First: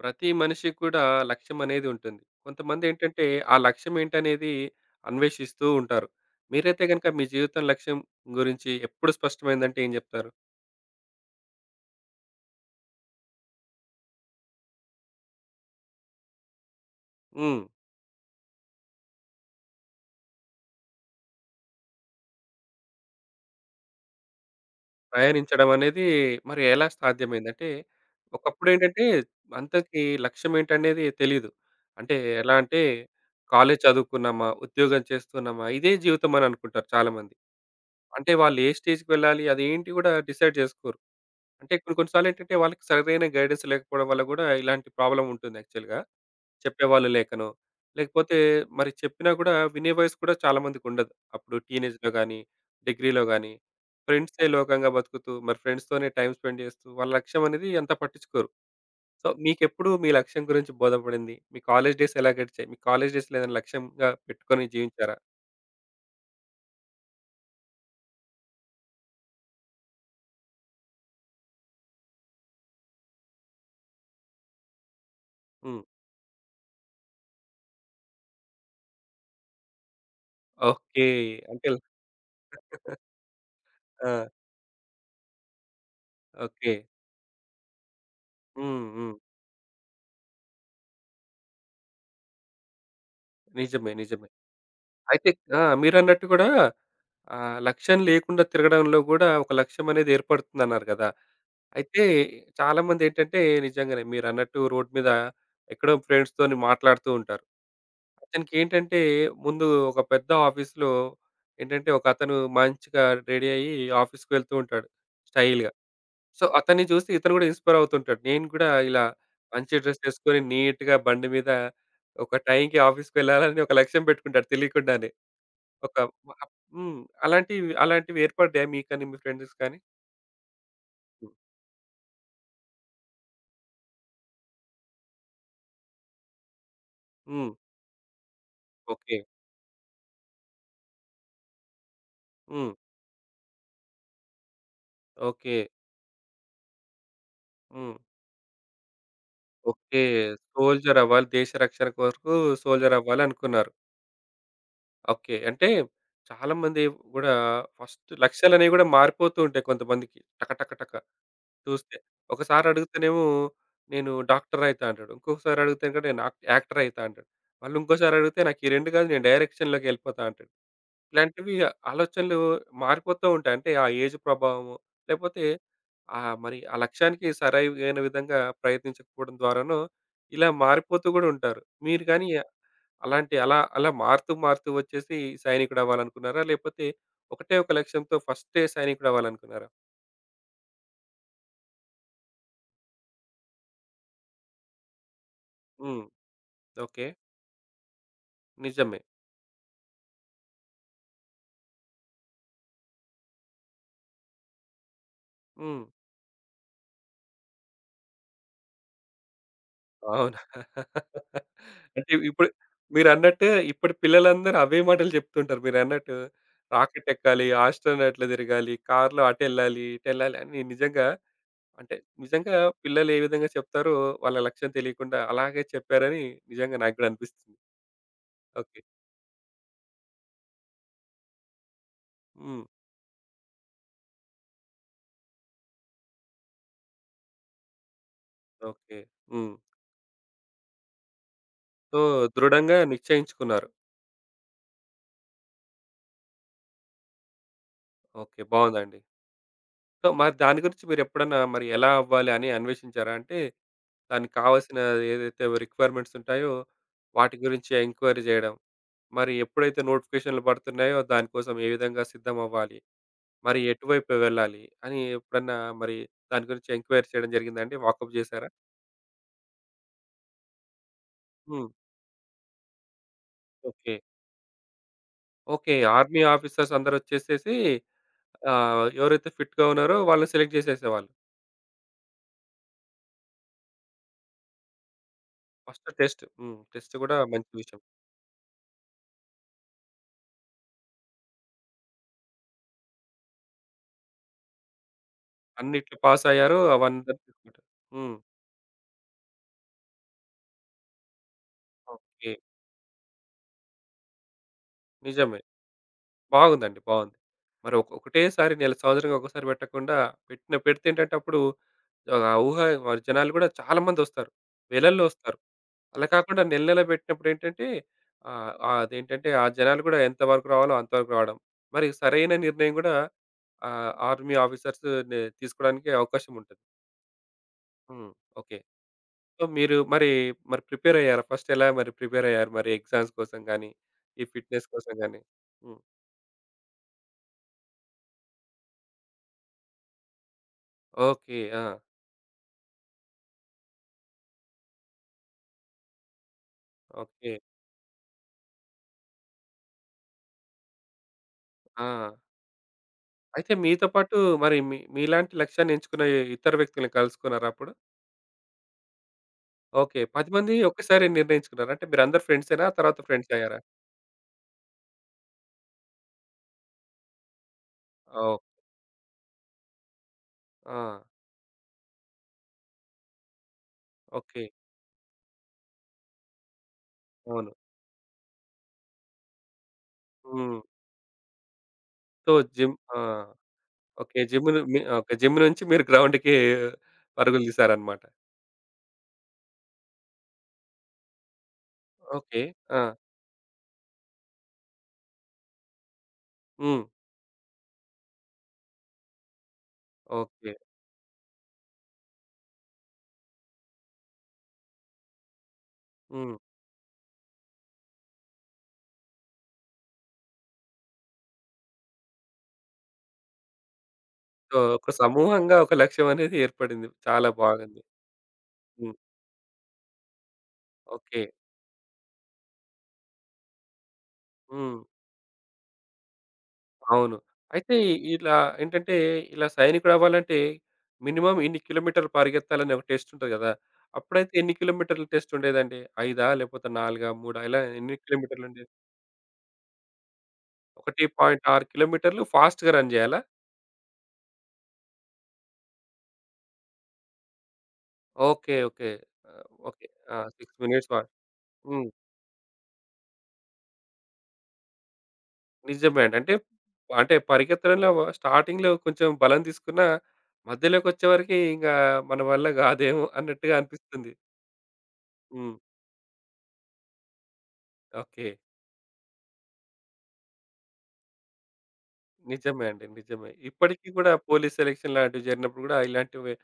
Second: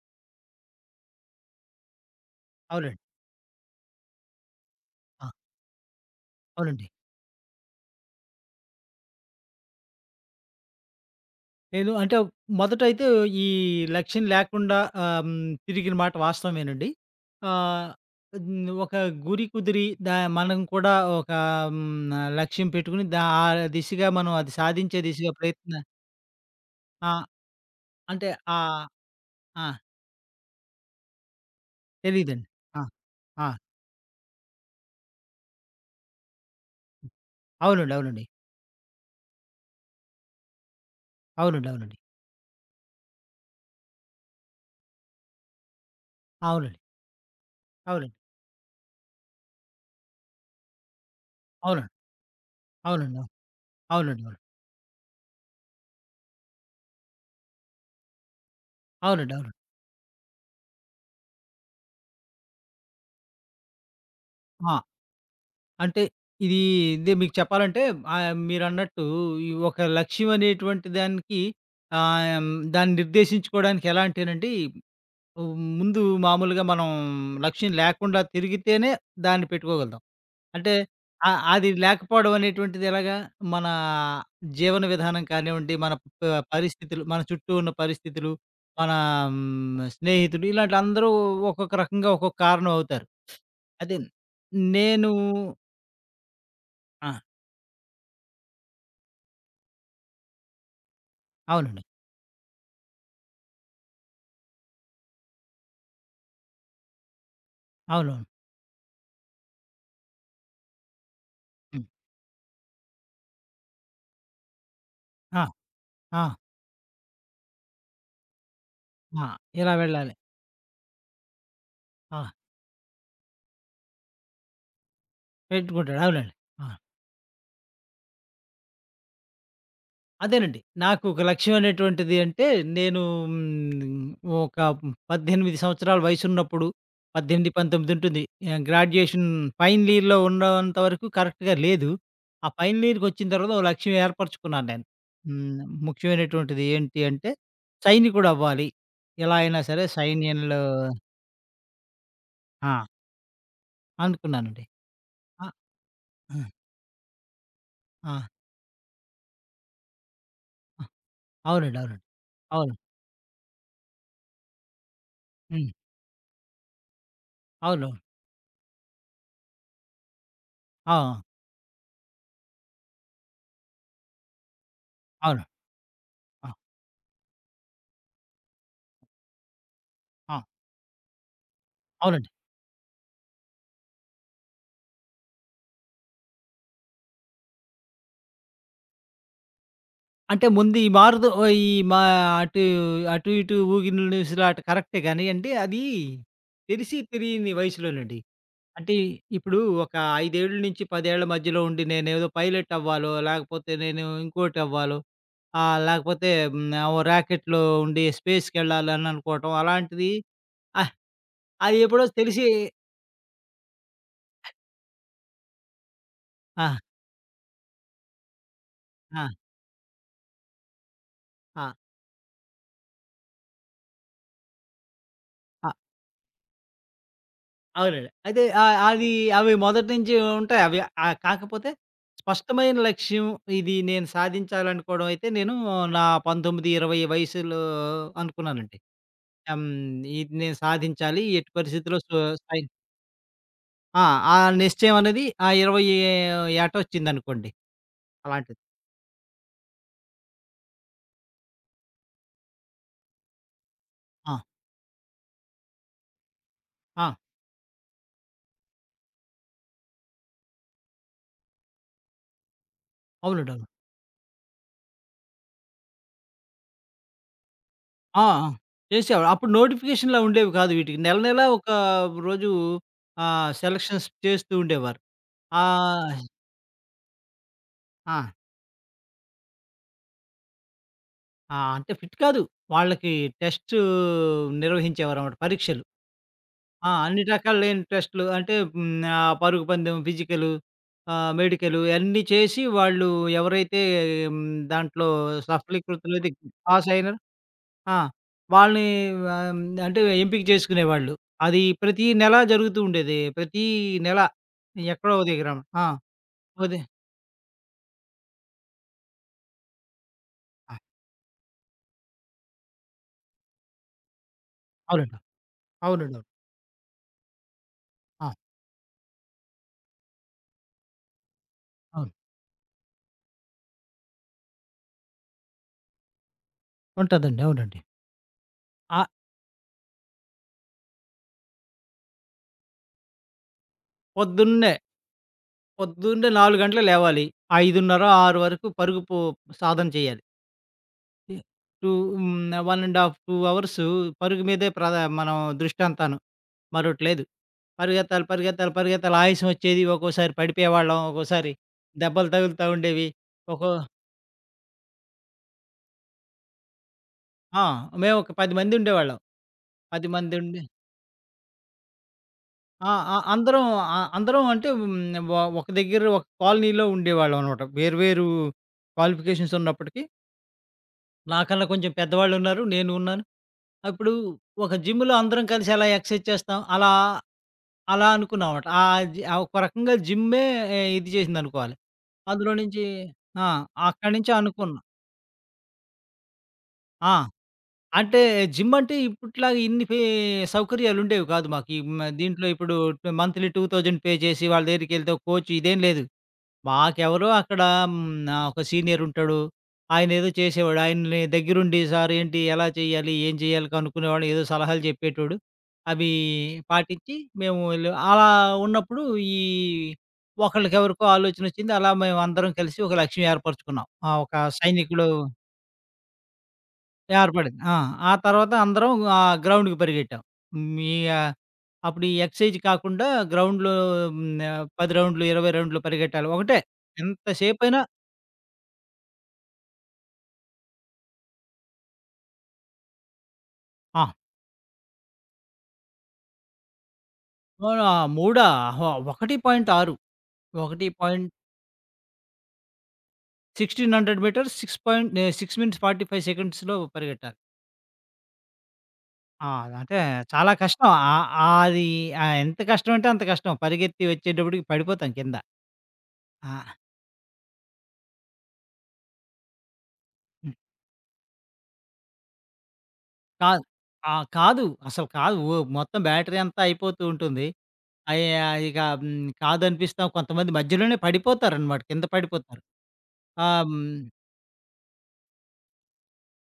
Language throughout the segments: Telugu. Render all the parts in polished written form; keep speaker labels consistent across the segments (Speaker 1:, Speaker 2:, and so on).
Speaker 1: ప్రతి మనిషికి కూడా లక్ష్యం అనేది ఉంటుంది. కొంతమంది
Speaker 2: అవునండి.
Speaker 1: ఏంటంటే, ఆ లక్ష్యం ఏంటనేది
Speaker 2: ఆ!
Speaker 1: అన్వేషిస్తూ ఉంటారు. మీరైతే
Speaker 2: అవునండి.
Speaker 1: గనుక మీ జీవితం లక్ష్యం గురించి ఎప్పుడు స్పష్టమైందంటే ఏం జెప్తారు?
Speaker 2: నేను అంటే మొదటైతే ఈ లక్ష్యం లేకుండా తిరిగిన మాట వాస్తవమేనండి.
Speaker 1: హ్మ్.
Speaker 2: ఆహ్, ఒక గురి కుదిరి దా మనం కూడా ఒక హ్మ్, లక్ష్యం పెట్టుకుని దా ఆ దిశగా మనం అది సాధించే దిశగా
Speaker 1: ప్రయాణించడం
Speaker 2: ప్రయత్న
Speaker 1: అనేది మరి ఎలా
Speaker 2: ఆ!
Speaker 1: సాధ్యమైంది? అంటే
Speaker 2: అంటే ఆహ్,
Speaker 1: ఒకప్పుడేంటంటే
Speaker 2: ఆ!
Speaker 1: అంతకి లక్ష్యం ఏంటనేది తెలీదు. అంటే
Speaker 2: తెలీదండి.
Speaker 1: ఎలా అంటే
Speaker 2: ఆ! ఆ!
Speaker 1: కాలేజ్ చదువుకున్నామా? ఉద్యోగం చేస్తున్నామా? ఇదే జీవితం అని అనుకుంటారు చాలామంది.
Speaker 2: అవునండి. అవునండి.
Speaker 1: అంటే వాళ్ళు ఏ స్టేజ్‌కి వెళ్ళాలి? అదేంటి గూడా డిసైడ్ జేసుకోరు.
Speaker 2: అవునండి.
Speaker 1: అంటే కొన్ని
Speaker 2: అవునండి.
Speaker 1: కొన్ని సార్లేంటంటే వాళ్ళకి సరైన గైడెన్స్ లేకపోవడం వల్ల గూడా ఇలాంటి ప్రాబ్లమ్ ఉంటుంది యాక్చువల్‌గా.
Speaker 2: అవునండి.
Speaker 1: చెప్పేవాళ్ళు లేకనో,
Speaker 2: అవునండి.
Speaker 1: లేకపోతే మరి చెప్పినా గూడా వినే వయస్సు కూడా చాలా మందికుండదు. అప్పుడు
Speaker 2: అవునండి.
Speaker 1: టీనేజ్‌లో గానీ,
Speaker 2: అవునండి.
Speaker 1: డిగ్రీలో గానీ,
Speaker 2: అవునండి. అవును.
Speaker 1: ఫ్రెండ్సే లోకంగా బతుకుతూ, మరి ఫ్రెండ్స్‌తోనే టైమ్ స్పెండ్ చేస్తూ, వాళ్ళ లక్ష్యం అనేది అంత పట్టించుకోరు. సో,
Speaker 2: అవునండి. అవును. అవునండి. అవును.
Speaker 1: మీకెప్పుడు మీ లక్ష్యం గురించి బోధపడింది? మీ కాలేజ్ డేస్ ఎలా గడిచాయి? మీ కాలేజ్ డేస్‌లో ఏదైనా లక్ష్యంగా పెట్టుకొని
Speaker 2: ఆ!
Speaker 1: జీవించారా?
Speaker 2: అంటే ఇది ఇదే మీకు చెప్పాలంటే, మీరన్నట్టు ఈ ఒక లక్ష్యం అనేటువంటి దానికి, ఆహ్, హ్మ్, దాన్ని నిర్దేశించుకోవడానికి ఎలా అంటేనండి, హ్మ్,
Speaker 1: హ్మ్.
Speaker 2: ముందు మామూలుగా మనం లక్ష్యం లేకుండా తిరిగితేనే దాన్ని పెట్టుకోగలుగుతాం. అంటే
Speaker 1: ఓకే. అంటే
Speaker 2: అది లేకపోవడం అనేటువంటిది ఎలాగా? మన
Speaker 1: ఆ!
Speaker 2: జీవన విధానం కానివ్వండి, మన ప
Speaker 1: ఓకే.
Speaker 2: పరిస్థితులు, మన చుట్టూ ఉన్న పరిస్థితులు,
Speaker 1: హ్మ్.
Speaker 2: మన
Speaker 1: హ్మ్.
Speaker 2: హ్మ్, స్నేహితులు ఇలాంటి అందరూ ఒక్కొక్క రకంగా ఒక్కొక్క కారణం అవుతారు.
Speaker 1: నిజమే.
Speaker 2: అదే
Speaker 1: నిజమే.
Speaker 2: నేను
Speaker 1: అయితే మీరన్నట్టు కూడా
Speaker 2: ఆ!
Speaker 1: లక్ష్యం లేకుండా తిరగడంలో గూడా ఒక లక్ష్యం అనేది ఏర్పడుతుందన్నారు గదా!
Speaker 2: అవునండి.
Speaker 1: అయితే చాలామందేంటంటే నిజంగానే మీరన్నట్టు రోడ్ మీద ఎక్కడో ఫ్రెండ్స్‌తోని మాట్లాడుతూ ఉంటారు.
Speaker 2: అవునవును.
Speaker 1: అతనికేంటంటే ముందు ఒక పెద్ద ఆఫీస్‌లో
Speaker 2: హ్మ్.
Speaker 1: ఏంటంటే ఒకతను మంచిగా రెడీ అయ్యి ఆఫీస్‌కి వెళ్తూ ఉంటాడు
Speaker 2: ఆ!
Speaker 1: స్టైల్‌గా.
Speaker 2: ఆ!
Speaker 1: సో, అతన్ని చూసి ఇతను గూడా ఇన్‌స్పైర్ అవుతుంటాడు. నేను గూడా ఇలా
Speaker 2: ఆ! ఇలా
Speaker 1: మంచి డ్రెస్
Speaker 2: వెళ్ళాలి.
Speaker 1: ఏసుకొని నీట్‌గా బండి మీద
Speaker 2: ఆ!
Speaker 1: ఒక టైంకి ఆఫీస్‌కి వెళ్ళాలని ఒక లక్ష్యం పెట్టుకుంటాడు తెలియకుండానే. ఒక
Speaker 2: పెట్టుకుంటాడు. అవునండి.
Speaker 1: అప్
Speaker 2: ఆ!
Speaker 1: హ్మ్. అలాంటివి అలాంటివి ఏర్పడ్డాయా మీకని, మీ ఫ్రెండ్స్‌కి కానీ?
Speaker 2: అదేనండి. నాకు ఒక లక్ష్యం అనేటువంటిది అంటే నేను హ్మ్, ఒక 18 సంవత్సరాల వయసున్నప్పుడు, 18,
Speaker 1: హ్మ్.
Speaker 2: 19 ఉంటుంది.
Speaker 1: ఓకే.
Speaker 2: గ్రాడ్యుయేషన్ ఫైనల్ ఇయర్‌లో ఉన్నంత వరకు కరెక్ట్‌గా లేదు. ఆ
Speaker 1: హ్మ్.
Speaker 2: ఫైనల్ ఇయర్‌కొచ్చిన తర్వాత ఓ లక్ష్యం ఏర్పరచుకున్నాను నేను.
Speaker 1: ఓకే.
Speaker 2: హ్మ్. ముఖ్యమైనటువంటిది ఏంటి అంటే,
Speaker 1: హ్మ్.
Speaker 2: సైనికుడవ్వాలి. ఎలా అయినా సరే
Speaker 1: ఓకే.
Speaker 2: సైన్యంలో
Speaker 1: సోల్జర్ అవ్వాలి. దేశ రక్షణ కొరకు
Speaker 2: ఆ!
Speaker 1: సోల్జర్ అవ్వాలనుకున్నారు.
Speaker 2: అనుకున్నానండి.
Speaker 1: ఓకే.
Speaker 2: ఆ!
Speaker 1: అంటే
Speaker 2: ఆ!
Speaker 1: చాలామంది గూడా ఫస్ట్
Speaker 2: ఆ!
Speaker 1: లక్ష్యాలనేవి గూడా మారిపోతూ ఉంటాయి కొంతమందికి. టక టక
Speaker 2: ఆ!
Speaker 1: టక
Speaker 2: అవునండి.
Speaker 1: చూస్తే.
Speaker 2: అవునండి.
Speaker 1: ఒకసారి
Speaker 2: అవును.
Speaker 1: అడిగితేనేమో నేను డాక్టర్ అయితా అంటాడు. ఇంకొకసారి
Speaker 2: హ్మ్.
Speaker 1: అడిగితే గూడా నేను యాక్టర్ అయితా అంటాడు. మళ్ళీ
Speaker 2: అవును.
Speaker 1: ఇంకోసారి అడిగితే నాకు ఈ 2 కాదు నేను డైరెక్షన్‌లోకెళ్ళిపోతా అంటాడు.
Speaker 2: ఆ!
Speaker 1: ఇలాంటివి ఆలోచనలు మారిపోతూ ఉంటాయి. అంటే ఆ ఏజ్ ప్రభావము,
Speaker 2: అవును.
Speaker 1: లేపోతే
Speaker 2: ఆ!
Speaker 1: మరి ఆ లక్ష్యానికి సరైన విధంగా ప్రయత్నించకపోవడం ద్వారానో
Speaker 2: ఆ!
Speaker 1: ఇలా మారిపోతూ గూడా ఉంటారు. మీరు గాని
Speaker 2: అవునండి.
Speaker 1: అలాంటి అలా అలా మారుతూ మారుతూ వచ్చేసి సైనికుడు అవ్వాలనుకున్నారా? లేపోతే ఒకటే ఒక లక్ష్యంతో ఫస్టే సైనికుడు అవ్వాలనుకున్నారా?
Speaker 2: అంటే ముందు ఈ మారుదు ఓ ఈ మా అటు, అటు ఇటు ఊగిన నిూసులాట కరెక్టే గానీయండి, అది
Speaker 1: హ్మ్.
Speaker 2: తెలిసి
Speaker 1: ఓకే.
Speaker 2: తెలియని వయసులోనండి. అంటే
Speaker 1: నిజమే.
Speaker 2: ఇప్పుడు ఒక 5 ఏళ్ల నుంచి 10 ఏళ్ల మధ్యలో ఉండి నేనేదో పైలట్ అవ్వాలో, లేకపోతే నేను ఇంకోటవ్వాలో,
Speaker 1: హ్మ్.
Speaker 2: లేకపోతే హ్మ్, ఓ రాకెట్‌లో ఉండి స్పేస్‌కెళ్ళాలని అనుకోవటం అలాంటిది,
Speaker 1: అవును.
Speaker 2: ఆహ్, అది ఎప్పుడో
Speaker 1: అంటే
Speaker 2: తెలిసి
Speaker 1: ఇప్పుడు మీరన్నట్టే ఇప్పటి పిల్లలందరూ అవే మాటలు చెప్తుంటారు. మీరన్నట్టు
Speaker 2: ఆ!
Speaker 1: రాకెట్ ఎక్కాలి, ఆస్ట్రోనట్‌లా తిరగాలి, కార్‌లో
Speaker 2: ఆ!
Speaker 1: అటెళ్ళాలి, ఇటెళ్ళాలి అని నిజంగా
Speaker 2: ఆ!
Speaker 1: అంటే నిజంగా పిల్లలు ఏ విధంగా చెప్తారో వాళ్ళ లక్ష్యం తెలియకుండా అలాగే
Speaker 2: ఆ!
Speaker 1: చెప్పారని నిజంగా నాకు కూడా అనిపిస్తుంది.
Speaker 2: అవునండి. అయితే ఆహ్,
Speaker 1: ఓకే.
Speaker 2: అది అవి మొదటి నుంచి ఉంటాయి. అవి, కాకపోతే
Speaker 1: హ్మ్.
Speaker 2: స్పష్టమైన లక్ష్యం, ఇది నేను సాధించాలనుకోవడం అయితే నేను నా 19, 20 వయసులో అనుకున్నానండి.
Speaker 1: ఓకే. హ్మ్.
Speaker 2: హ్మ్. ఇది నేను సాధించాలి. ఎట్టి పరిస్థితిలో
Speaker 1: సో,
Speaker 2: సో సై
Speaker 1: దృఢంగా నిశ్చయించుకున్నారు.
Speaker 2: ఆ! ఆ నిశ్చయం అనేది ఆ 20 ఏట వచ్చిందనుకోండి.
Speaker 1: ఓకే.
Speaker 2: అలాంటిది.
Speaker 1: బావుందండి. సో, మరి దాని గురించి మీరెప్పుడన్నా మరి ఎలా అవ్వాలి అని అన్వేషించారా? అంటే దానికి
Speaker 2: ఆ!
Speaker 1: కావాల్సిన ఏదైతే రిక్వైర్‌మెంట్స్ ఉంటాయో
Speaker 2: ఆ!
Speaker 1: వాటి గురించి ఎంక్వైరీ చేయడం. మరి ఎప్పుడైతే నోటిఫికేషన్‌లు పడుతున్నాయో దానికోసం ఏ విధంగా సిద్ధమవ్వాలి?
Speaker 2: అవునండి.
Speaker 1: మరి
Speaker 2: అవును.
Speaker 1: ఎటువైపు వెళ్ళాలి? అని ఎప్పుడన్నా మరి దాని గురించి ఎంక్వైరీ చేయడం జరిగిందా అండి? వాకప్
Speaker 2: ఆ! ఆ!
Speaker 1: చేశారా?
Speaker 2: చేసేవాడు. అప్పుడు నోటిఫికేషన్‌లా ఉండేవి కాదు వీటికి. నెల నెలా
Speaker 1: హ్మ్.
Speaker 2: ఒక రోజు
Speaker 1: ఓకే.
Speaker 2: సెలక్షన్స్ చేస్తూ ఉండేవారు.
Speaker 1: ఓకే.
Speaker 2: ఆహ్,
Speaker 1: ఆర్మీ ఆఫీసర్స్ అందరొచ్చేసేసి
Speaker 2: ఆ!
Speaker 1: ఎవరైతే ఫిట్‌గా ఉన్నారో వాళ్ళని సెలెక్ట్ చేసేసేవాళ్ళు.
Speaker 2: ఆ! అంటే ఫిట్ కాదు. వాళ్ళకి టెస్టు నిర్వహించేవారన్నమాట, పరీక్షలు.
Speaker 1: First test. హ్మ్.
Speaker 2: ఆ!
Speaker 1: టెస్ట్ కూడా
Speaker 2: అన్ని
Speaker 1: మంచి విషయం.
Speaker 2: రకాలైన టెస్టులు అంటే, పరుగు పందెం, ఫిజికలు, మెడికలు అన్నీ చేసి వాళ్ళు ఎవరైతే హ్మ్, దాంట్లో
Speaker 1: అన్నిట్లో
Speaker 2: సఫలీకృతులైతే,
Speaker 1: పాసయ్యారు.
Speaker 2: పాస్ అయిన
Speaker 1: అవన్నీ తీసుకుంటారు.
Speaker 2: ఆ!
Speaker 1: హ్మ్.
Speaker 2: వాళ్ళని అంటే ఎంపిక చేసుకునేవాళ్ళు. అది ప్రతి
Speaker 1: ఓకే.
Speaker 2: నెల జరుగుతూ ఉండేది. ప్రతి నెల ఎక్కడో ఓ
Speaker 1: నిజమే.
Speaker 2: దగ్గర. ఆ!
Speaker 1: బాగుందండి.
Speaker 2: ఉదయం
Speaker 1: బాగుంది. మరి ఒకటేసారి నెల సంవత్సరానికి ఒకసారి పెట్టకుండా
Speaker 2: ఆ!
Speaker 1: పెడితేంటంటే అప్పుడు ఆహ్, ఊహ మరి జనాలు గూడా చాలా మందొస్తారు. వేలల్లో
Speaker 2: అవునండి.
Speaker 1: వస్తారు.
Speaker 2: అవునండి.
Speaker 1: అలా
Speaker 2: అవును.
Speaker 1: కాకుండా నెల నెల పెట్టినప్పుడేంటంటే
Speaker 2: ఆ!
Speaker 1: ఆహ్, ఆహ్, అదేంటంటే ఆ జనాలు గూడా ఎంతవరకు రావాలో అంతవరకు రావడం. మరి
Speaker 2: అవును.
Speaker 1: సరైన నిర్ణయం గూడా ఆర్మీ ఆఫీసర్స్ నే తీసుకోవడానికి అవకాశం ఉంటది.
Speaker 2: ఉంటదండి. అవునండి.
Speaker 1: హ్మ్. ఓకే.
Speaker 2: ఆ!
Speaker 1: సో, మీరు మరి, మరి ప్రిపేర్ అయ్యారా? ఫస్ట్ ఎలా మరి ప్రిపేర్ అయ్యారు? మరి ఎగ్జామ్స్ కోసం గాని, ఈ ఫిట్‌నెస్
Speaker 2: పొద్దున్నే
Speaker 1: కోసం గాని? హ్మ్.
Speaker 2: పొద్దున్నే 4 గంటలకు లేవాలి. 5:30, 6 వరకు పరుగు పో సాధన చేయాలి. ఎ
Speaker 1: ఓకే. ఆ!
Speaker 2: టూ హ్మ్. 1 ½ 2 అవర్స్ పరుగు మీదే ప్రధ మనం దృష్టంతాను. మరోటి లేదు.
Speaker 1: ఓకే.
Speaker 2: పరిగెత్తాలి, పరిగెత్తాలి, పరిగెత్తాలి, ఆయాసం వచ్చేది. ఒక్కోసారి పడిపోయేవాళ్ళం. ఒక్కోసారి
Speaker 1: ఆ!
Speaker 2: దెబ్బలు తగులుతా ఉండేవి.
Speaker 1: అయితే
Speaker 2: ఒక్కో
Speaker 1: మీతో పాటు మరి మీలాంటి లక్ష్యాన్ని ఎంచుకున్న ఇతర వ్యక్తుల్ని కలుసుకున్నారా
Speaker 2: ఆ!
Speaker 1: అప్పుడు?
Speaker 2: మేము ఒక 10 మంది ఉండేవాళ్ళం.
Speaker 1: ఓకే.
Speaker 2: 10
Speaker 1: 10
Speaker 2: మంది
Speaker 1: మంది
Speaker 2: ఉండి
Speaker 1: ఒక్కసారే నిర్ణయించుకున్నారా? అంటే మీరందరూ ఫ్రెండ్సేనా?
Speaker 2: ఆ!
Speaker 1: తర్వాత
Speaker 2: ఆ!
Speaker 1: ఫ్రెండ్స్ అయ్యారా?
Speaker 2: అందరం ఆ! అందరం అంటే, హ్మ్. ఒక దగ్గర, ఒక కాలనీలో ఉండేవాళ్ళం అన్నమాట. వేరు వేరు
Speaker 1: ఓహ్!
Speaker 2: క్వాలిఫికేషన్స్ ఉన్నప్పటికీ
Speaker 1: ఆ!
Speaker 2: నాకన్నా కొంచెం పెద్దవాళ్ళున్నారు. నేను ఉన్నా అప్పుడు
Speaker 1: ఓకే.
Speaker 2: ఒక జిమ్‌లో అందరం కలిసి అలా ఎక్సర్సైజ్ చేస్తాం. అలా,
Speaker 1: అవును.
Speaker 2: అలా అనుకున్నామమాట. ఒక రకంగా జిమ్మే
Speaker 1: హ్మ్.
Speaker 2: ఇది చేసిందనుకోవాలి.
Speaker 1: సో,
Speaker 2: అందులో
Speaker 1: జిమ్
Speaker 2: నుంచి
Speaker 1: ఆ!
Speaker 2: ఆ! అక్కడి
Speaker 1: ఓకే.
Speaker 2: నుంచి
Speaker 1: జిమ్ ను
Speaker 2: అనుకున్నా.
Speaker 1: మీ ఓకే. జిమ్ నుంచి మీరు గ్రౌండ్‌కి
Speaker 2: ఆ!
Speaker 1: పరుగులు తీశారన్నమాట.
Speaker 2: అంటే జిమ్ అంటే ఇప్పట్లాగా ఇన్ని ఫే సౌకర్యాలుండేవి కాదు మాకు. ఈ మ
Speaker 1: ఓకే.
Speaker 2: దీంట్లో ఇప్పుడు
Speaker 1: ఆ!
Speaker 2: మంత్లీ 2000 పే చేసి వాళ్ళ దగ్గరికెళ్తే ఒక కోచ్ ఇదేం లేదు.
Speaker 1: హ్మ్.
Speaker 2: మాకెవరో అక్కడ హ్మ్. ఒక సీనియర్ ఉంటాడు. ఆయనేదో
Speaker 1: ఓకే.
Speaker 2: చేసేవాడు. ఆయన్ని దగ్గరుండి సార్ ఏంటి, ఎలా చేయాలి, ఏం చేయాలి కనుక్కునేవాడు. ఏదో సలహాలు చెప్పేటోడు. అవి
Speaker 1: హ్మ్.
Speaker 2: పాటించి మేము ఎళ్ళే అలా ఉన్నప్పుడు ఈ ఒకళ్ళకెవరికో ఆలోచనొచ్చింది. అలా మేమందరం కలిసి ఒక లక్ష్యం ఏర్పరుచుకున్నాం. ఆ! ఒక
Speaker 1: సో, ఒక
Speaker 2: సైనికుడు
Speaker 1: సమూహంగా ఒక లక్ష్యం అనేది ఏర్పడింది. చాలా
Speaker 2: ఏర్పడింది. ఆ!
Speaker 1: బాగుంది.
Speaker 2: ఆ తర్వాత అందరం
Speaker 1: హ్మ్.
Speaker 2: గ్రౌండ్‌కి పరిగెట్టాం. హ్మ్. ఈ
Speaker 1: ఓకే.
Speaker 2: ఆహ్, అప్పుడు ఈ ఎక్సర్‌సైజ్ కాకుండా గ్రౌండ్‌లో, హ్మ్.
Speaker 1: హ్మ్.
Speaker 2: 10 రౌండ్లు, 20 రౌండ్లు పరిగెట్టాలి. ఒకటే
Speaker 1: అవును. అయితే
Speaker 2: ఎంతసేపైనా
Speaker 1: ఇలా ఏంటంటే, ఇలా సైనికుడవ్వాలంటే మినిమమ్ ఇన్ని కిలోమీటర్లు పరిగెత్తాలని ఒక టెస్ట్ ఉంటది గదా!
Speaker 2: ఆ!
Speaker 1: అప్పుడైతే ఎన్ని కిలోమీటర్ల టెస్ట్ ఉండేదండి? 5 లేకపోతే 4 3 ఇలా
Speaker 2: ఓహ్! ఆ!
Speaker 1: ఎన్ని కిలోమీటర్లు
Speaker 2: మూడా?
Speaker 1: ఉండేది?
Speaker 2: ఓహో! 1.6 1.1600
Speaker 1: 1.6 కిలోమీటర్లు ఫాస్ట్‌గా రన్ జేయాలా?
Speaker 2: మీటర్స్ 6 పాయింట్ నే 6 మినిట్స్ 45 సెకండ్స్‌లో పరిగెట్టాలి.
Speaker 1: ఓకే. ఓకే. ఆహ్,
Speaker 2: ఆ!
Speaker 1: ఓకే.
Speaker 2: అంటే
Speaker 1: ఆ!
Speaker 2: చాలా
Speaker 1: 6
Speaker 2: కష్టం.
Speaker 1: Minutes fast.
Speaker 2: అది
Speaker 1: హ్మ్.
Speaker 2: ఎంత కష్టం అంటే అంత కష్టం. పరిగెత్తి వచ్చేటప్పటికి పడిపోతాం కింద.
Speaker 1: నిజమే అండి. అంటే,
Speaker 2: ఆ!
Speaker 1: అంటే పరిగెత్తడంలో స్టార్టింగ్‌లో కొంచెం బలం తీసుకున్నా,
Speaker 2: హ్మ్.
Speaker 1: మధ్యలోకొచ్చేవరకి ఇంగా మన వల్ల గాదేమో అన్నట్టుగా
Speaker 2: కాదు.
Speaker 1: అనిపిస్తుంది.
Speaker 2: ఆ! కాదు. అసలు కాదు.
Speaker 1: హ్మ్.
Speaker 2: ఓ మొత్తం బ్యాటరీ అంతా అయిపోతూ ఉంటుంది. అయి
Speaker 1: ఓకే.
Speaker 2: ఆహ్, ఇక హ్మ్, కాదనిపిస్తాం. కొంతమంది మధ్యలోనే పడిపోతారనమాట. కింద పడిపోతారు.
Speaker 1: నిజమే అండి. నిజమే.
Speaker 2: ఆహ్, హ్మ్.
Speaker 1: ఇప్పటికి గూడా పోలీస్ సెలక్షన్ లాంటివి జరిగినప్పుడు గూడా ఇలాంటివే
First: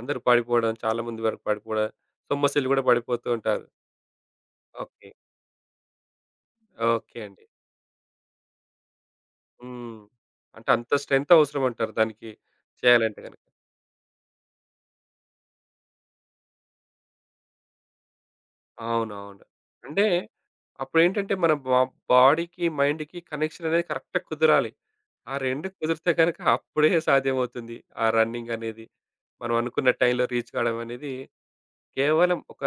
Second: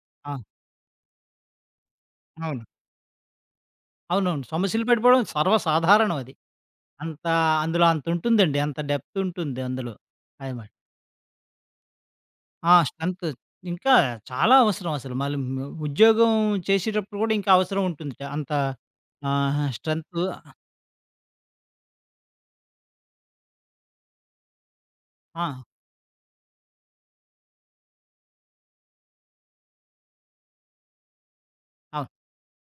Speaker 1: అందరూ
Speaker 2: ఆ!
Speaker 1: పడిపోవడం, చాలా మంది వరకు పడిపోవడం,
Speaker 2: అవును.
Speaker 1: సొమ్మసిల్లు గూడా పడిపోతూ ఉంటారు.
Speaker 2: అవునవును. సమస్యలు
Speaker 1: ఓకే.
Speaker 2: పడిపోవడం సర్వసాధారణం అది.
Speaker 1: ఓకే
Speaker 2: అంత
Speaker 1: అండి.
Speaker 2: అందులో అంతుంటుందండి. అంత డెప్త్ ఉంటుంది అందులో.
Speaker 1: హ్మ్. అంటే
Speaker 2: అదమాట.
Speaker 1: అంత స్ట్రెంత్ అవసరమంటారు దానికి
Speaker 2: ఆ!
Speaker 1: చేయాలంటే
Speaker 2: స్ట్రెంత్
Speaker 1: గనక.
Speaker 2: ఇంకా చాలా అవసరం అసలు. మళ్ళీ ఉద్యోగం చేసేటప్పుడు కూడా ఇంకా అవసరం ఉంటుందిట. అంత
Speaker 1: అవునవును. అంటే
Speaker 2: స్ట్రెంత్
Speaker 1: అప్పుడేంటంటే మన బా బాడీకి, మైండ్‌కి కనెక్షన్ అనేది కరెక్ట్‌గా కుదరాలి. ఆ
Speaker 2: ఆ!
Speaker 1: 2 కుదిరితే గనక అప్పుడే సాధ్యమవుతుంది. ఆ రన్నింగ్ అనేది. మనం అనుకున్న టైంలో రీచ్ కావడం అనేది
Speaker 2: అవును.
Speaker 1: కేవలం ఒక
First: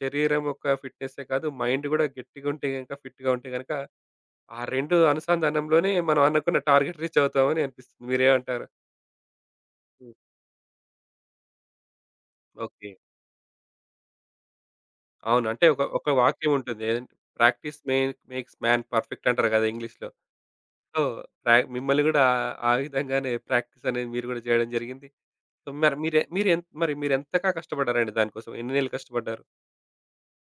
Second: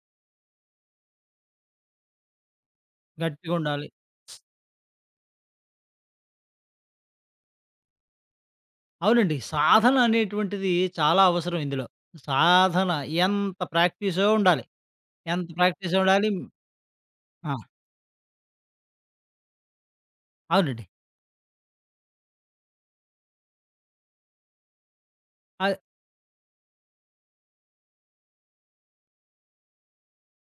Speaker 1: శరీరం యొక్క ఫిట్‌నెస్సే కాదు మైండ్ గూడా గట్టిగా ఉంటే గనక, ఫిట్‌గా ఉంటే
Speaker 2: గట్టిగా
Speaker 1: గనక
Speaker 2: ఉండాలి.
Speaker 1: ఆ 2 అనుసంధానంలోనే మనం అనుకున్న టార్గెట్ రీచ్ అవుతామని అనిపిస్తుంది. మీరేమంటారు?
Speaker 2: అవునండి. సాధన
Speaker 1: హ్మ్.
Speaker 2: అనేటువంటిది చాలా అవసరం ఇందులో.
Speaker 1: ఓకే.
Speaker 2: సాధన ఎంత ప్రాక్టీసో ఉండాలి.
Speaker 1: అవును.
Speaker 2: ఎంత
Speaker 1: అంటే ఒక
Speaker 2: ప్రాక్టీస్
Speaker 1: ఒక
Speaker 2: ఉండాలి.
Speaker 1: వాక్యం ఉంటుంది. ఏదంటే
Speaker 2: ఆ!
Speaker 1: Practice make makes man perfect అంటారు గదా! ఇంగ్లీష్‌లో.
Speaker 2: అవునండి.
Speaker 1: సో, మిమ్మల్ని గూడా ఆ విధంగానే ప్రాక్టీస్ అనేది మీరు గూడా జేయడం జరిగింది. సో,
Speaker 2: ఆహ్,
Speaker 1: మరి మీరెంతగా కష్టపడ్డారండి దానికోసం? ఎన్ని నెలలు కష్టపడ్డారు?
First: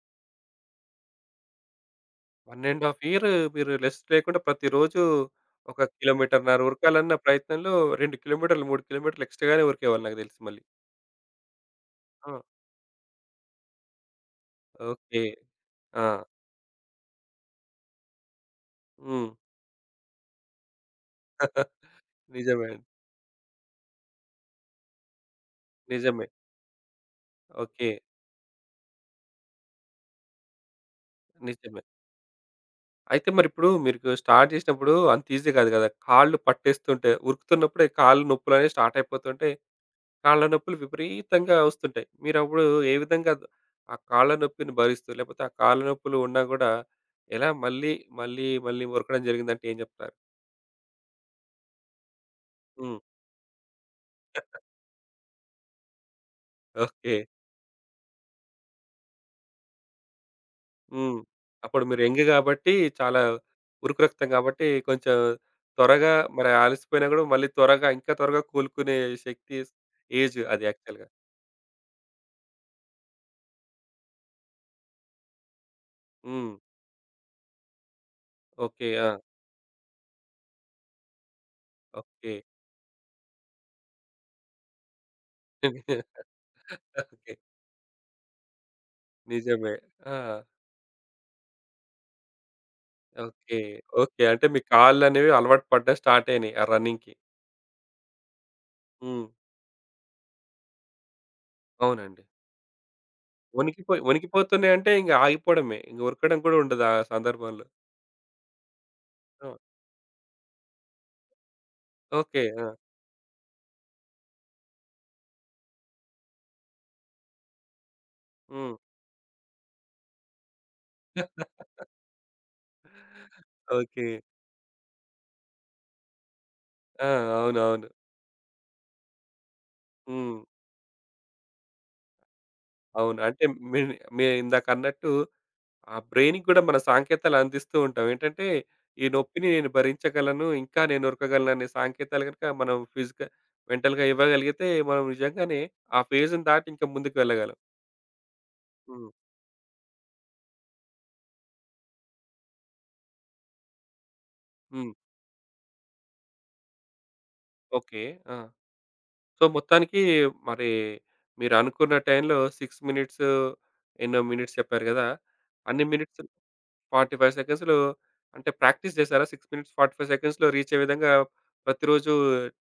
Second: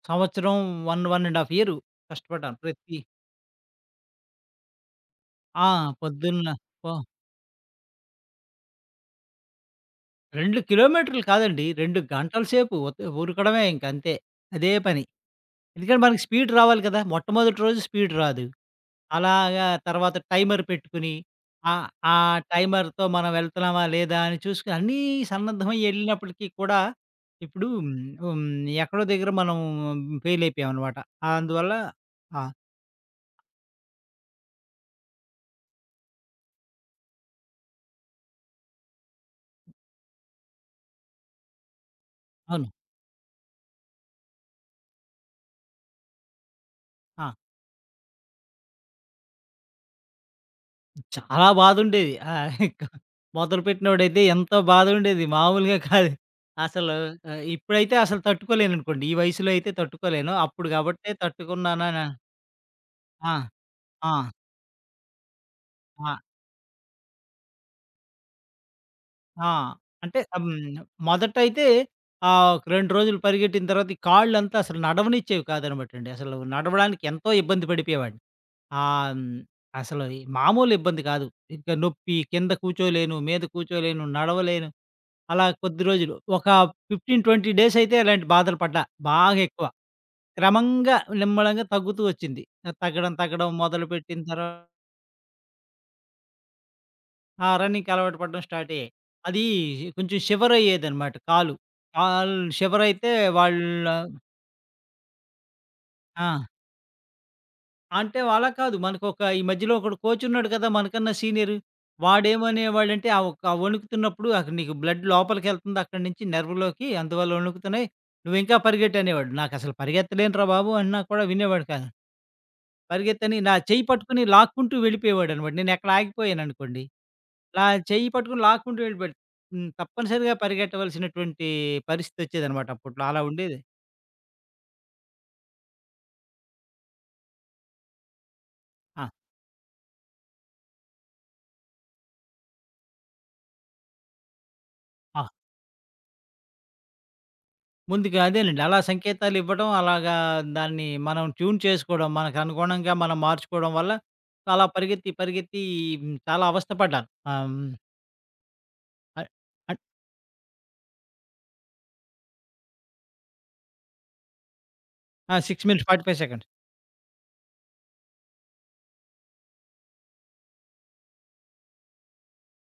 Speaker 2: సంవత్సరం 1, 1 ½ ఇయర్ కష్టపడ్డాను.
Speaker 1: 1
Speaker 2: ప్రతి
Speaker 1: ½ ఇయర్ మీరు లెస్ లేకుండా ప్రతిరోజు
Speaker 2: ఆ!
Speaker 1: ఒక
Speaker 2: పొద్దున్న
Speaker 1: కిలోమీటర్‌న్నర
Speaker 2: పో
Speaker 1: ఉరకాలన్న ప్రయత్నంలో 2 కిలోమీటర్లు, 3 కిలోమీటర్లు ఎక్స్‌ట్రా‌గానే ఉరికేవాళ్ళు నాకు దెలిసి
Speaker 2: 2
Speaker 1: మళ్ళీ.
Speaker 2: కిలోమీటర్లు కాదండి. 2
Speaker 1: ఆ!
Speaker 2: గంటల సేపు ఉరకడమే ఇంక అంతే. అదే పని.
Speaker 1: ఓకే.
Speaker 2: ఎందుకంటే
Speaker 1: ఆ!
Speaker 2: మనకి స్పీడ్ రావాలి కదా! మొట్టమొదటి రోజు స్పీడ్ రాదు.
Speaker 1: హ్మ్.
Speaker 2: అలాగా తర్వాత టైమర్ పెట్టుకుని ఆహ్, ఆ
Speaker 1: నిజమే అండి.
Speaker 2: టైమర్‌తో మనం వెళ్తున్నామా లేదా అని చూసుకొని అన్నీ సన్నద్ధమై
Speaker 1: నిజమే.
Speaker 2: ఎళ్ళినప్పటికి కూడా ఇప్పుడు,
Speaker 1: ఓకే.
Speaker 2: హ్మ్, ఎక్కడో దగ్గర మనం ఫెయిల్ అయిపోయామనమాట. అందువల్ల
Speaker 1: నిజమే.
Speaker 2: ఆ!
Speaker 1: అయితే మరిప్పుడు మీకు స్టార్ట్ జేసినప్పుడు అంత ఈజీ గాదు గదా! కాళ్ళు పట్టేస్తుంటే ఉరుకుతున్నప్పుడే కాళ్ళు నొప్పులనేవి స్టార్ట్ అయిపోతుంటే కాళ్ళ నొప్పులు విపరీతంగా వస్తుంటాయి. మీరప్పుడు
Speaker 2: అవును.
Speaker 1: ఏ విధంగా ద- ఆ కాళ్ళ నొప్పిని భరిస్తూ, లేకపోతే ఆ కాళ్ళ నొప్పులు ఉన్నా గూడా
Speaker 2: ఆ!
Speaker 1: ఎలా మళ్ళీ, మళ్ళీ, మళ్ళీ మొరకడం జరిగిందంటే ఏం జెప్తారు?
Speaker 2: చాలా బాధుండేది.
Speaker 1: హ్మ్.
Speaker 2: మొదలుపెట్టినోడైతే ఎంతో బాధుండేది. మామూలుగా కాదు. అసలు
Speaker 1: ఓకే.
Speaker 2: ఇప్పుడైతే అసలు తట్టుకోలేననుకోండి. ఈ వయసులో అయితే తట్టుకోలేను. అప్పుడు కాబట్టే
Speaker 1: హ్మ్. అప్పుడు మీరు
Speaker 2: తట్టుకున్నాననా
Speaker 1: యంగ్ గాబట్టి, చాలా
Speaker 2: ఆ!
Speaker 1: ఉరుకు
Speaker 2: ఆ!
Speaker 1: రక్తం గాబట్టి, కొంచెం త్వరగా
Speaker 2: ఆ!
Speaker 1: మరి అలసిపోయినా గూడా మళ్ళీ త్వరగా ఇంకా త్వరగా కోలుకునే
Speaker 2: ఆ!
Speaker 1: శక్తి
Speaker 2: అంటే
Speaker 1: ఏజ్
Speaker 2: ఆహ్,
Speaker 1: అది
Speaker 2: హ్మ్.
Speaker 1: యాక్చువల్‌గా.
Speaker 2: మొదటైతే ఒక 2 రోజులు పరిగెట్టిన తర్వాత ఈ కాళ్ళంతా అసలు నడవనిచ్చేవి కాదనమాటండి. అసలు
Speaker 1: హ్మ్.
Speaker 2: నడవడానికి ఎంతో ఇబ్బంది పడిపోయేవాడిని.
Speaker 1: ఓకే. ఆ!
Speaker 2: ఆహ్, హ్మ్. అసలు ఈ మామూలు ఇబ్బంది కాదు. ఇంకా నొప్పి,
Speaker 1: ఓకే.
Speaker 2: కింద కూర్చోలేను, మీద కూర్చోలేను, నడవలేను. అలా కొద్ది రోజులు. ఒక 15,
Speaker 1: ఓకే.
Speaker 2: 20 డేస్ అయితే ఇలాంటి బాధలు పడ్డా. బాగా ఎక్కువ.
Speaker 1: నిజమే. ఆ!
Speaker 2: క్రమంగా నిమ్మళంగా తగ్గుతూ వచ్చింది. తగ్గడం, తగ్గడం
Speaker 1: ఓకే.
Speaker 2: మొదలుపెట్టిన
Speaker 1: ఓకే. అంటే
Speaker 2: తర్వా
Speaker 1: మీ కాళ్ళనేవి అలవాటు పడ్డం స్టార్ట్ అయినాయి. ఆ రన్నింగ్‌కి.
Speaker 2: ఆ! రన్నింగ్‌కి అలవాటు పడడం స్టార్ట్ అయ్యాయి.
Speaker 1: హ్మ్.
Speaker 2: అది కొంచెం షివర్ అయ్యేదనమాట కాలు.
Speaker 1: అవునండి.
Speaker 2: కాలు షివర్ అయితే వాళ్ళ
Speaker 1: వణికిపోయి వణికిపోతున్నాయి అంటే ఇంక ఆగిపోవడమే. ఇంక
Speaker 2: ఆ!
Speaker 1: ఉరకడం కూడా ఉండదు ఆ సందర్భంలో.
Speaker 2: అంటే అలా కాదు. మనకొక ఈ
Speaker 1: ఆ!
Speaker 2: మధ్యలో ఒకడు కోచున్నాడు కదా! మనకన్నా సీనియరు.
Speaker 1: ఓకే. ఆ!
Speaker 2: వాడేమనేవాడంటే, ఆ ఒక్క ఆ వణుకుతున్నప్పుడు అక్కడ నీకు బ్లడ్ లోపలికెళ్తుంది అక్కడి నుంచి నెర్వ్‌లోకి, అందువల్ల వణుకుతున్నాయి. నువ్వింకా
Speaker 1: హ్మ్.
Speaker 2: పరిగెట్టు అనేవాడు. నాకసలు పరిగెత్తలేనురా బాబు! అన్నా కూడా వినేవాడు కాదు. పరిగెత్తని నా చెయ్యి
Speaker 1: ఓకే.
Speaker 2: పట్టుకుని లాక్కుంటూ వెళ్ళిపోయేవాడనమాట. నేనెక్కడ ఆగిపోయాననుకోండి,
Speaker 1: ఆ!
Speaker 2: నా
Speaker 1: అవునవును.
Speaker 2: చెయ్యి పట్టుకుని లాక్కుంటూ వెళ్ళిపోయాడు. హ్మ్. తప్పనిసరిగా
Speaker 1: హ్మ్.
Speaker 2: పరిగెట్టవలసినటువంటి పరిస్థితొచ్చేదనమాట అప్పట్లో.
Speaker 1: అవును.
Speaker 2: అలా
Speaker 1: అంటే
Speaker 2: ఉండేది.
Speaker 1: మీ మీరు ఇందాకన్నట్టు ఆ బ్రెయిన్‌కి కూడా మన సాంకేతాలు అందిస్తూ ఉంటాం. ఏంటంటే ఈ
Speaker 2: ఆ!
Speaker 1: నొప్పిని నేను భరించగలను, ఇంకా నేను ఉరకగలను అనే సాంకేతాలు గనుక మనం మెంటల్‌గా ఇవ్వగలిగితే మనం
Speaker 2: ఆ!
Speaker 1: నిజంగానే ఆ ఫేజ్‌ని దాటి ఇంకా ముందుకు వెళ్ళగలం.
Speaker 2: ముందుగా అదేనండి. అలా
Speaker 1: హ్మ్.
Speaker 2: సంకేతాలు ఇవ్వడం, అలాగా దాన్ని మనం ట్యూన్ చేసుకోవడం, మనకు అనుగుణంగా మనం మార్చుకోవడం వల్ల, చాలా
Speaker 1: హ్మ్.
Speaker 2: పరిగెత్తి, పరిగెత్తి, చాలా అవస్థ పడ్డాను. ఆహ్, హ్మ్.
Speaker 1: ఓకే. ఆ!
Speaker 2: అ
Speaker 1: సో,
Speaker 2: అట్
Speaker 1: మొత్తానికి మరి మీరనుకున్న టైంలో 6 మినిట్స్ ఎన్నో మినిట్స్ చెప్పారు గదా!
Speaker 2: ఆ! 6
Speaker 1: అన్ని
Speaker 2: మినిట్స్ 45
Speaker 1: మినిట్స్
Speaker 2: సెకండ్స్.
Speaker 1: 45 సెకండ్స్‌లో అంటే ప్రాక్టీస్ చేసారా? 6 మినిట్స్ 45 సెకండ్స్‌లో రీచ్ అయ్యే విధంగా ప్రతిరోజు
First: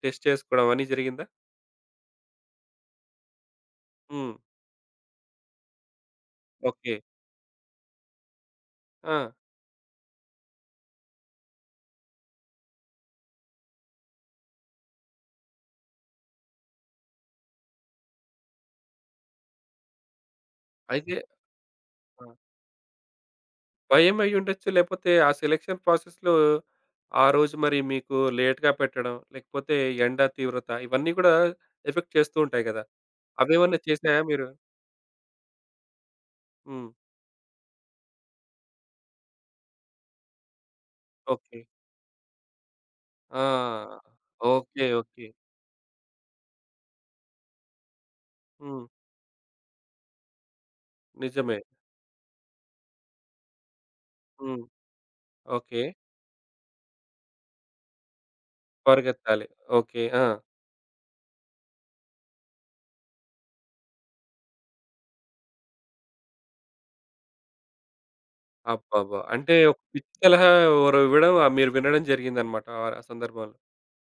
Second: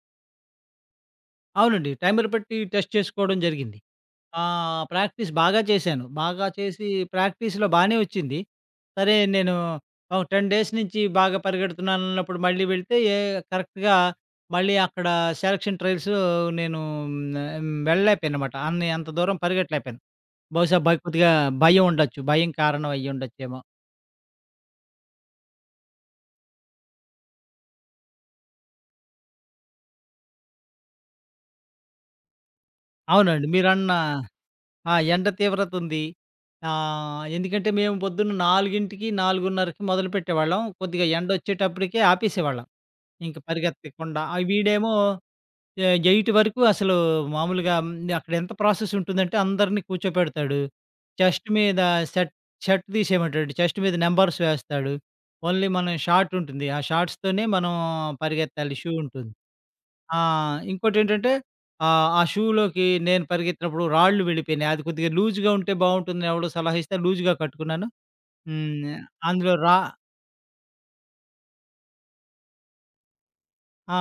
Speaker 1: టెస్ట్ చేసుకోవడం అని జరిగిందా?
Speaker 2: అవునండి. టైమర్ పెట్టి టెస్ట్ చేసుకోవడం జరిగింది.
Speaker 1: హ్మ్.
Speaker 2: ఆ! ప్రాక్టీస్ బాగా చేశాను. బాగా చేసి
Speaker 1: ఓకే.
Speaker 2: ప్రాక్టీస్‌లో బానే వచ్చింది. సరే
Speaker 1: ఆ!
Speaker 2: నేను ఒక 10 డేస్ నుంచి బాగా పరిగెడుతున్నానన్నప్పుడు మళ్ళీ వెళ్తే కరెక్ట్‌గా మళ్ళీ అక్కడ సెలక్షన్ ట్రయల్స్ నేను వెళ్ళలేకపోయానన్నమాట. అన్ని అంత దూరం పరిగెట్టలేకపోయాను. బహుశా
Speaker 1: అయితే
Speaker 2: కొద్దిగా భయం ఉండొచ్చు.
Speaker 1: ఆ!
Speaker 2: భయం కారణం అయ్యుండొచ్చేమో.
Speaker 1: భయం అయ్యుండొచ్చు. లేకపోతే ఆ సెలక్షన్ ప్రాసెస్‌లో ఆ రోజు మరి మీకు లేట్‌గా పెట్టడం, లేకపోతే ఎండ తీవ్రత ఇవన్నీ గూడా ఎఫెక్ట్ చేస్తూ ఉంటాయి గదా!
Speaker 2: అవునండి.
Speaker 1: అవేమన్నా
Speaker 2: మీరన్న
Speaker 1: చేసాయా మీరు?
Speaker 2: ఆ! ఎండ తీవ్రత ఉంది.
Speaker 1: హ్మ్.
Speaker 2: ఎందుకంటే మేము పొద్దున్న 4కి 4:30కి మొదలుపెట్టేవాళ్ళం. కొద్దిగా
Speaker 1: ఓకే.
Speaker 2: ఎండొచ్చేటప్పటికే ఆపేసేవాళ్ళం. ఇంక
Speaker 1: ఆ!
Speaker 2: పరిగెత్తకుండా
Speaker 1: ఓకే.
Speaker 2: వీడేమో
Speaker 1: ఓకే.
Speaker 2: ఎయిట్ వరకు అసలు మామూలుగా, అక్కడ ఎంత
Speaker 1: హ్మ్.
Speaker 2: ప్రాసెస్ ఉంటుందంటే అందరిని కూర్చోపెడతాడు. చెస్ట్
Speaker 1: నిజమే.
Speaker 2: మీద షర్ట్ షర్ట్ తీసేయమంటాడు. చెస్ట్ మీద నంబర్స్
Speaker 1: హ్మ్.
Speaker 2: వేస్తాడు. Only
Speaker 1: okay.
Speaker 2: మనం షార్ట్ ఉంటుంది. ఆ షార్ట్స్‌తోనే మనం పరిగెత్తాలి. షూ ఉంటుంది.
Speaker 1: పరిగెత్తాలి. ఓకే.
Speaker 2: ఆ!
Speaker 1: ఆ!
Speaker 2: ఇంకోటేంటంటే, ఆ షూలోకి నేను పరిగెత్తినప్పుడు రాళ్ళు వెళ్ళిపోయినాయి. అది కొద్దిగా లూజ్‌గా ఉంటే బావుంటుందని ఎవడో సలహా ఇస్తే లూజ్‌గా కట్టుకున్నాను. హ్మ్.
Speaker 1: అబ్బబ్బా! అంటే
Speaker 2: అందులో రా
Speaker 1: ఒక పిచ్చి సలహా ఎవరో ఇవ్వడం మీరు వినడం జరిగిందన్నమాట ఆ సందర్భంలో.
Speaker 2: ఆ!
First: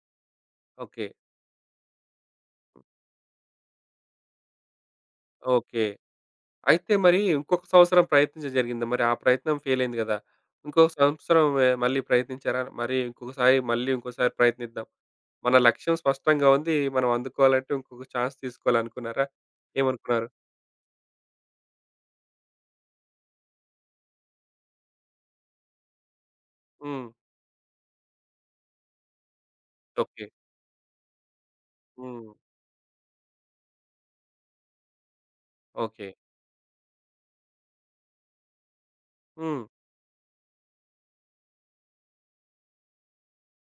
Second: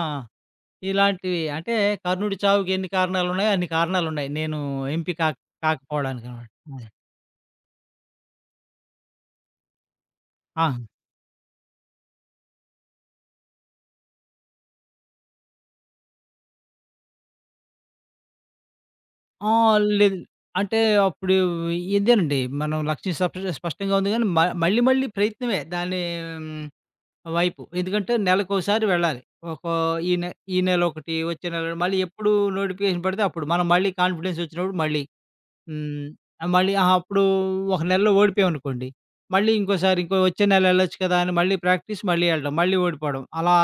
Speaker 1: ఓకే.
Speaker 2: ఇలాంటివి అంటే కర్ణుడి చావుకి ఎన్ని కారణాలున్నాయో అన్ని కారణాలున్నాయి. నేను ఎంపీ కాక
Speaker 1: ఓకే.
Speaker 2: కాకపోవడానికనమాట. అదే.
Speaker 1: అయితే మరి ఇంకొక సంవత్సరం ప్రయత్నించడం జరిగిందా? మరి ఆ ప్రయత్నం ఫెయిల్ అయింది గదా!
Speaker 2: ఆ!
Speaker 1: ఇంకో సంవత్సరం మళ్ళీ ప్రయత్నించారా? మరి ఇంకొకసారి మళ్ళీ ఇంకోసారి ప్రయత్నిద్దాం. మన లక్ష్యం స్పష్టంగా ఉంది. మనం అందుకోవాలంటే ఇంకొక ఛాన్స్ తీసుకోవాలనుకున్నారా?
Speaker 2: ఆ! లేదు.
Speaker 1: ఏమనుకున్నారు?
Speaker 2: అంటే అప్పుడు ఇదేనండి. మనం లక్ష్యం స్పష్టంగా ఉంది గానీ మళ్ళీ మళ్ళీ ప్రయత్నమే దాని
Speaker 1: హ్మ్.
Speaker 2: వైపు. ఎందుకంటే నెలకోసారి వెళ్ళాలి. ఒక ఈ
Speaker 1: ఓకే.
Speaker 2: నె ఈ నెలొకటి, వచ్చే నెల మళ్ళీ
Speaker 1: హ్మ్.
Speaker 2: ఎప్పుడు నోటిఫికేషన్ పడితే అప్పుడు. మనం మళ్ళీ కాన్ఫిడెన్స్ వచ్చినప్పుడు మళ్ళీ.
Speaker 1: ఓకే.
Speaker 2: హ్మ్. ఆహ్, మళ్ళీ ఆహా! అప్పుడు ఒక నెలలో ఓడిపోయామనుకోండి, మళ్ళీ
Speaker 1: హ్మ్.
Speaker 2: ఇంకోసారి ఇంకో వచ్చే నెల ఎళ్ళొచ్చు కదా! అని మళ్ళీ ప్రాక్టీస్ మళ్ళీ ఎళ్ళడం. మళ్ళీ ఓడిపోవడం. అలా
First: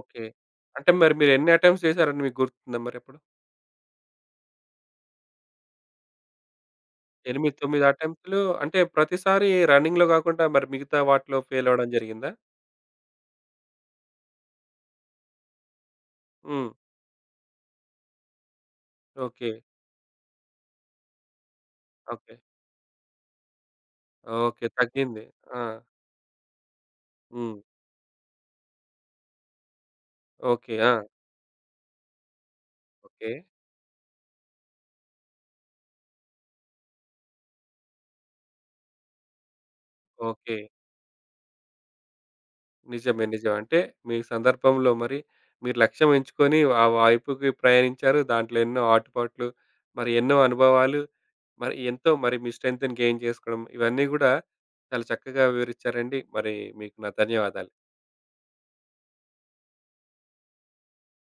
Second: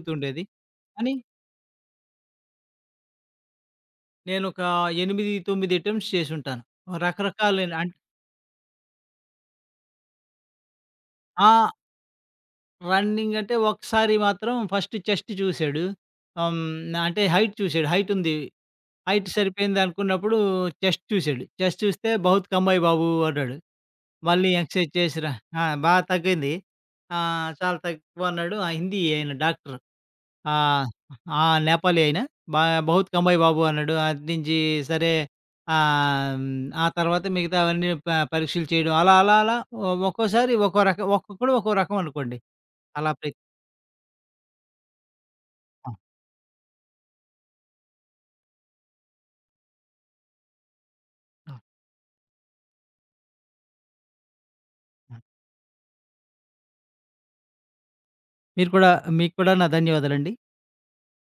Speaker 1: ఓకే. అంటే మరి
Speaker 2: కానీ
Speaker 1: మీరు ఎన్ని అటెంప్ట్స్ చేసారని మీకు గుర్తుందా మరప్పుడు?
Speaker 2: నేనొక 8, 9 అటెంప్ట్స్ చేసుంటాను.
Speaker 1: 8,
Speaker 2: రకరకాలైన
Speaker 1: 9
Speaker 2: అన్
Speaker 1: అటెంప్ట్‌లు అంటే ప్రతిసారి రన్నింగ్‌లో గాకుండా మరి మిగతా వాటిలో ఫెయిల్
Speaker 2: ఆ!
Speaker 1: అవ్వడం జరిగిందా?
Speaker 2: రన్నింగ్ అంటే ఒకసారి మాత్రం ఫస్ట్ చెస్ట్ చూసాడు. ఆహ్,
Speaker 1: హ్మ్.
Speaker 2: హ్మ్. అంటే హైట్ చూసాడు. హైట్ ఉంది. Height
Speaker 1: okay.
Speaker 2: సరిపోయిందనుకున్నప్పుడు చెస్ట్ చూసాడు. చెస్ట్ చూస్తే
Speaker 1: ఓకే.
Speaker 2: "బహుత్ కమ్ అయి బాబు" అన్నాడు. మళ్ళీ
Speaker 1: ఓకే.
Speaker 2: ఎక్సర్సైజ్
Speaker 1: తగ్గింది.
Speaker 2: చేసిరా
Speaker 1: ఆ!
Speaker 2: ఆ! బాగా తగ్గింది.
Speaker 1: హ్మ్.
Speaker 2: చాలా తక్కువ అన్నాడు. ఆ హిందీ ఆయన డాక్టర్.
Speaker 1: ఓకే.
Speaker 2: ఆహ్,
Speaker 1: ఆ!
Speaker 2: ఆ! నేపాలీ ఆయన. బ బహుత్
Speaker 1: ఓకే.
Speaker 2: కమాయి బాబు అన్నాడు. అట్నుంచి సరే ఆహ్, హ్మ్, ఆ తర్వాత మిగతావన్నీ పరీక్షలు చేయడం. అలా, అలా, అలా ఒక్కోసారి
Speaker 1: ఓకే.
Speaker 2: ఒక్కో రకం, ఒక్కొక్కడు ఒక్కో రకం అనుకోండి. అలా
Speaker 1: నిజమే.
Speaker 2: ప్రతి
Speaker 1: నిజమే. అంటే మీ సందర్భంలో మరి మీరు
Speaker 2: ఆ!
Speaker 1: లక్ష్యం ఎంచుకొని ఆ వైపుకి ప్రయాణించారు. దాంట్లో ఎన్నో ఆటుపాట్లు, మరి ఎన్నో అనుభవాలు,
Speaker 2: ఆ!
Speaker 1: మరి ఎంతో మరి మీ స్ట్రెంగ్త్‌ని గెయిన్ చేసుకోవడం ఇవన్నీ గూడా చాలా
Speaker 2: ఆ!
Speaker 1: చక్కగా వివరించారండి. మరి మీకు నా ధన్యవాదాలు.
Speaker 2: మీరు కూడా మీకు కూడా నా ధన్యవాదాలండి.